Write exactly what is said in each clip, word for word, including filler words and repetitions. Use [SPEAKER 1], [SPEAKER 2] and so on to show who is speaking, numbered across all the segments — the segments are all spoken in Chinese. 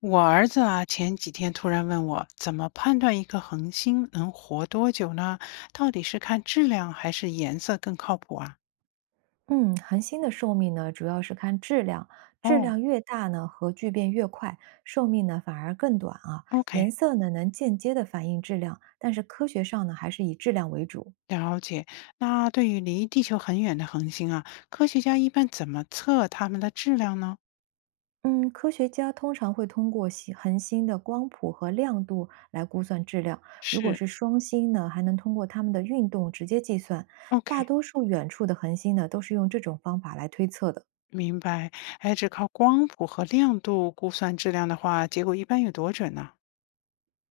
[SPEAKER 1] 我儿子啊，前几天突然问我，怎么判断一颗恒星能活多久呢？到底是看质量还是颜色更靠谱啊？
[SPEAKER 2] 嗯，恒星的寿命呢，主要是看质量，质
[SPEAKER 1] 哦
[SPEAKER 2] 量越大呢，核聚变越快，寿命呢反而更短啊。
[SPEAKER 1] ，OK，
[SPEAKER 2] 颜色呢能间接的反映质量，但是科学上呢还是以质量为主。
[SPEAKER 1] 了解。那对于离地球很远的恒星啊，科学家一般怎么测它们的质量呢？
[SPEAKER 2] 嗯，科学家通常会通过星恒星的光谱和亮度来估算质量。如果
[SPEAKER 1] 是
[SPEAKER 2] 是双星呢，还能通过它们的运动直接计算。大
[SPEAKER 1] ，OK，
[SPEAKER 2] 多数远处的恒星呢，都是用这种方法来推测的。
[SPEAKER 1] 明白。哎，只靠光谱和亮度估算质量的话，结果一般有多准呢？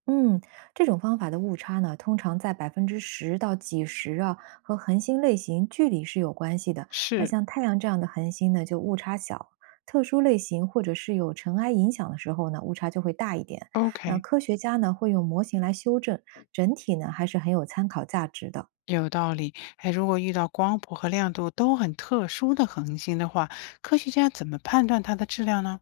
[SPEAKER 2] 嗯，这种方法的误差呢，通常在百分之十到几十啊，和恒星类型、距离是有关系的。那
[SPEAKER 1] 是
[SPEAKER 2] 像太阳这样的恒星呢，就误差小；特殊类型或者是有尘埃影响的时候呢，误差就会大一点。那
[SPEAKER 1] ，OK。
[SPEAKER 2] 科学家呢，会用模型来修正，整体呢还是很有参考价值的。
[SPEAKER 1] 有道理，哎，如果遇到光谱和亮度都很特殊的恒星的话，科学家怎么判断它的质量呢？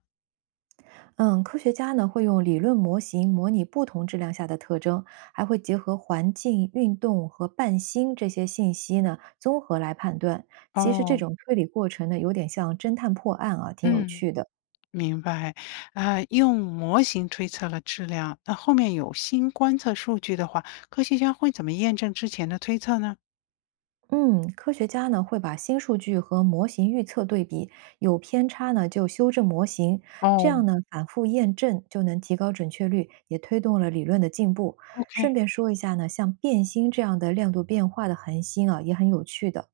[SPEAKER 2] 嗯，科学家呢会用理论模型模拟不同质量下的特征，还会结合环境、运动和伴星这些信息呢综合来判断。其实这
[SPEAKER 1] 哦，
[SPEAKER 2] 种推理过程呢，有点像侦探破案啊，挺有
[SPEAKER 1] 嗯，
[SPEAKER 2] 趣的。
[SPEAKER 1] 明白。啊、用模型推测了质量，那后面有新观测数据的话，科学家会怎么验证之前的推测呢？
[SPEAKER 2] 嗯，科学家呢会把新数据和模型预测对比，有偏差呢就修正模型，这
[SPEAKER 1] 哦
[SPEAKER 2] 样呢反复验证就能提高准确率，也推动了理论的进步。顺
[SPEAKER 1] ，OK，
[SPEAKER 2] 便说一下呢，像变星这样的亮度变化的恒星啊，也很有趣的。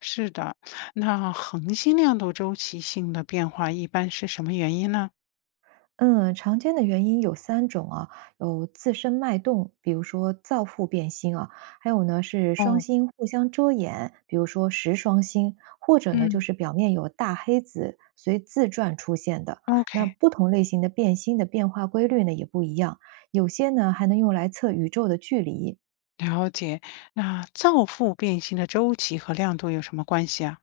[SPEAKER 1] 是的。那恒星亮度周期性的变化一般是什么原因呢？
[SPEAKER 2] 嗯，常见的原因有三种啊，有自身脉动，比如说造父变星啊，还有呢是双
[SPEAKER 1] 哦，
[SPEAKER 2] 星互相遮掩，比如说食双星，或者呢就
[SPEAKER 1] 嗯
[SPEAKER 2] 是表面有大黑子随自转出现的。那
[SPEAKER 1] ，OK。
[SPEAKER 2] 不同类型的变星的变化规律呢也不一样，有些呢还能用来测宇宙的距离，
[SPEAKER 1] 了解，那造父变星的周期和亮度有什么关系啊？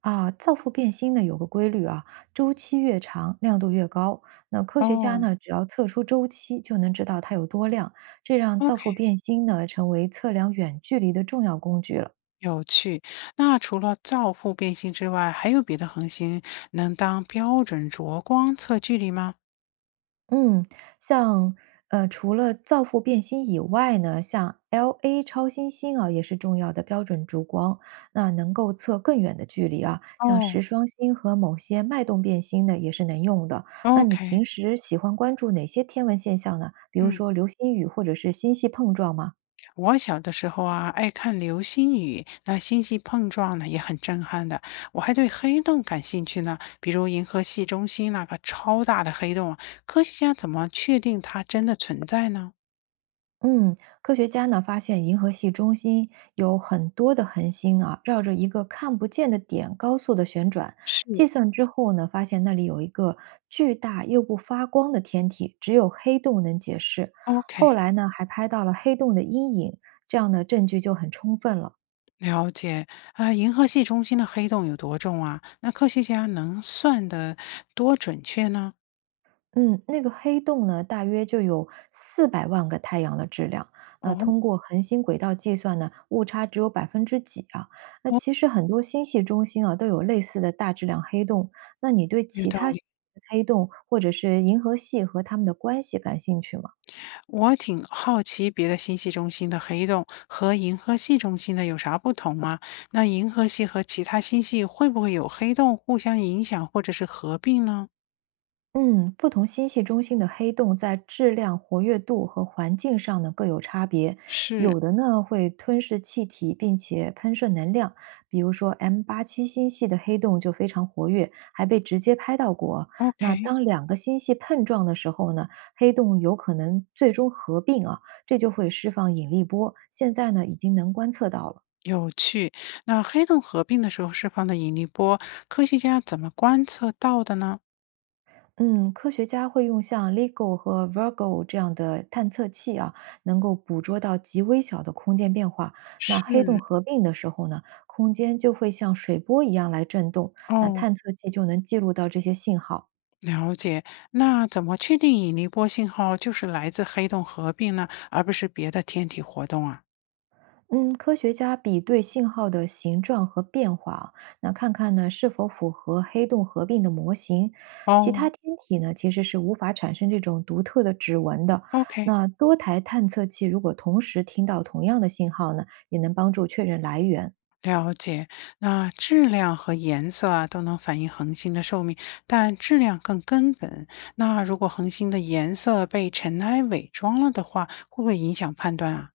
[SPEAKER 2] 啊，造父变星呢有个规律啊，周期越长，亮度越高。那科学家
[SPEAKER 1] 哦
[SPEAKER 2] 呢，只要测出周期，就能知道它有多亮，这让造父
[SPEAKER 1] ，OK，
[SPEAKER 2] 变星呢成为测量远距离的重要工具了。
[SPEAKER 1] 有趣。那除了造父变星之外，还有别的恒星能当标准着光测距离吗？
[SPEAKER 2] 嗯，像呃，除了造父变星以外呢，像 L A 超新星啊，也是重要的标准烛光，那能够测更远的距离啊。像
[SPEAKER 1] 哦
[SPEAKER 2] 石双星和某些脉动变星呢，也是能用的。那你
[SPEAKER 1] ，OK，
[SPEAKER 2] 平时喜欢关注哪些天文现象呢？比如
[SPEAKER 1] 嗯，
[SPEAKER 2] 说流星雨或者是星系碰撞吗？
[SPEAKER 1] 我小的时候啊，爱看流星雨，那星系碰撞呢也很震撼的。我还对黑洞感兴趣呢，比如银河系中心那个超大的黑洞啊，科学家怎么确定它真的存在呢？
[SPEAKER 2] 嗯，科学家呢发现银河系中心有很多的恒星啊，绕着一个看不见的点高速的旋转。
[SPEAKER 1] 是
[SPEAKER 2] 计算之后呢，发现那里有一个巨大又不发光的天体，只有黑洞能解释。后
[SPEAKER 1] ，OK。
[SPEAKER 2] 来呢，还拍到了黑洞的阴影，这样的证据就很充分了。
[SPEAKER 1] 了解，啊，银河系中心的黑洞有多重啊？那科学家能算的多准确呢？
[SPEAKER 2] 嗯，那个黑洞呢，大约就有四百万个太阳的质量。那
[SPEAKER 1] 哦
[SPEAKER 2] 通过恒星轨道计算呢，误差只有百分之几啊？那
[SPEAKER 1] 哦，
[SPEAKER 2] 其实很多星系中心啊都有类似的大质量黑洞。那你对
[SPEAKER 1] 有
[SPEAKER 2] 其
[SPEAKER 1] 道
[SPEAKER 2] 他
[SPEAKER 1] 理。
[SPEAKER 2] 黑洞或者是银河系和它们的关系感兴趣吗？
[SPEAKER 1] 我挺好奇别的星系中心的黑洞和银河系中心的有啥不同吗？那银河系和其他星系会不会有黑洞互相影响或者是合并呢？
[SPEAKER 2] 嗯，不同星系中心的黑洞在质量、活跃度和环境上呢各有差别，
[SPEAKER 1] 是
[SPEAKER 2] 有的呢会吞噬气体并且喷射能量，比如说 M 八七 星系的黑洞就非常活跃，还被直接拍到过。那
[SPEAKER 1] ，OK，
[SPEAKER 2] 当两个星系碰撞的时候呢，黑洞有可能最终合并啊，这就会释放引力波。现在呢已经能观测到了。
[SPEAKER 1] 有趣。那黑洞合并的时候释放的引力波，科学家怎么观测到的呢？
[SPEAKER 2] 嗯，科学家会用像 L I G O 和 Virgo 这样的探测器啊，能够捕捉到极微小的空间变化。那黑洞
[SPEAKER 1] 是
[SPEAKER 2] 合并的时候呢，空间就会像水波一样来震动，那
[SPEAKER 1] 哦，
[SPEAKER 2] 探测器就能记录到这些信号。
[SPEAKER 1] 了解，那怎么确定引力波信号就是来自黑洞合并呢，而不是别的天体活动啊？
[SPEAKER 2] 嗯，科学家比对信号的形状和变化啊，那看看呢是否符合黑洞合并的模型。其
[SPEAKER 1] 哦
[SPEAKER 2] 他天体呢其实是无法产生这种独特的指纹的。
[SPEAKER 1] ，OK，
[SPEAKER 2] 那多台探测器如果同时听到同样的信号呢，也能帮助确认来源。
[SPEAKER 1] 了解。那质量和颜色啊都能反映恒星的寿命，但质量更根本。那如果恒星的颜色被尘埃伪装了的话，会不会影响判断啊？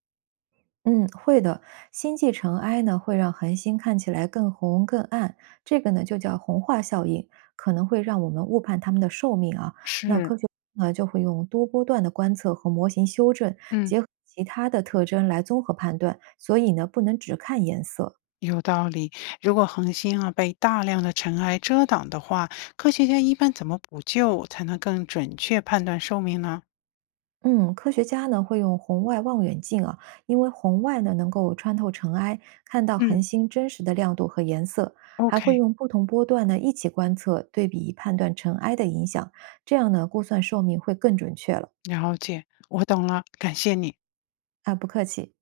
[SPEAKER 2] 嗯，会的。星际尘埃呢，会让恒星看起来更红、更暗，这个呢就叫红化效应，可能会让我们误判它们的寿命啊。那
[SPEAKER 1] 是，
[SPEAKER 2] 科学呢就会用多波段的观测和模型修正，
[SPEAKER 1] 嗯。
[SPEAKER 2] 结合其他的特征来综合判断，所以呢不能只看颜色。
[SPEAKER 1] 有道理。如果恒星啊被大量的尘埃遮挡的话，科学家一般怎么补救才能更准确判断寿命呢？
[SPEAKER 2] 嗯，科学家呢会用红外望远镜啊，因为红外呢能够穿透尘埃，看到恒
[SPEAKER 1] 嗯，
[SPEAKER 2] 星真实的亮度和颜色，还会
[SPEAKER 1] OK，
[SPEAKER 2] 用不同波段呢一起观测，对比判断尘埃的影响，这样呢估算寿命会更准确了。
[SPEAKER 1] 了解，我懂了，感谢你。
[SPEAKER 2] 啊，不客气。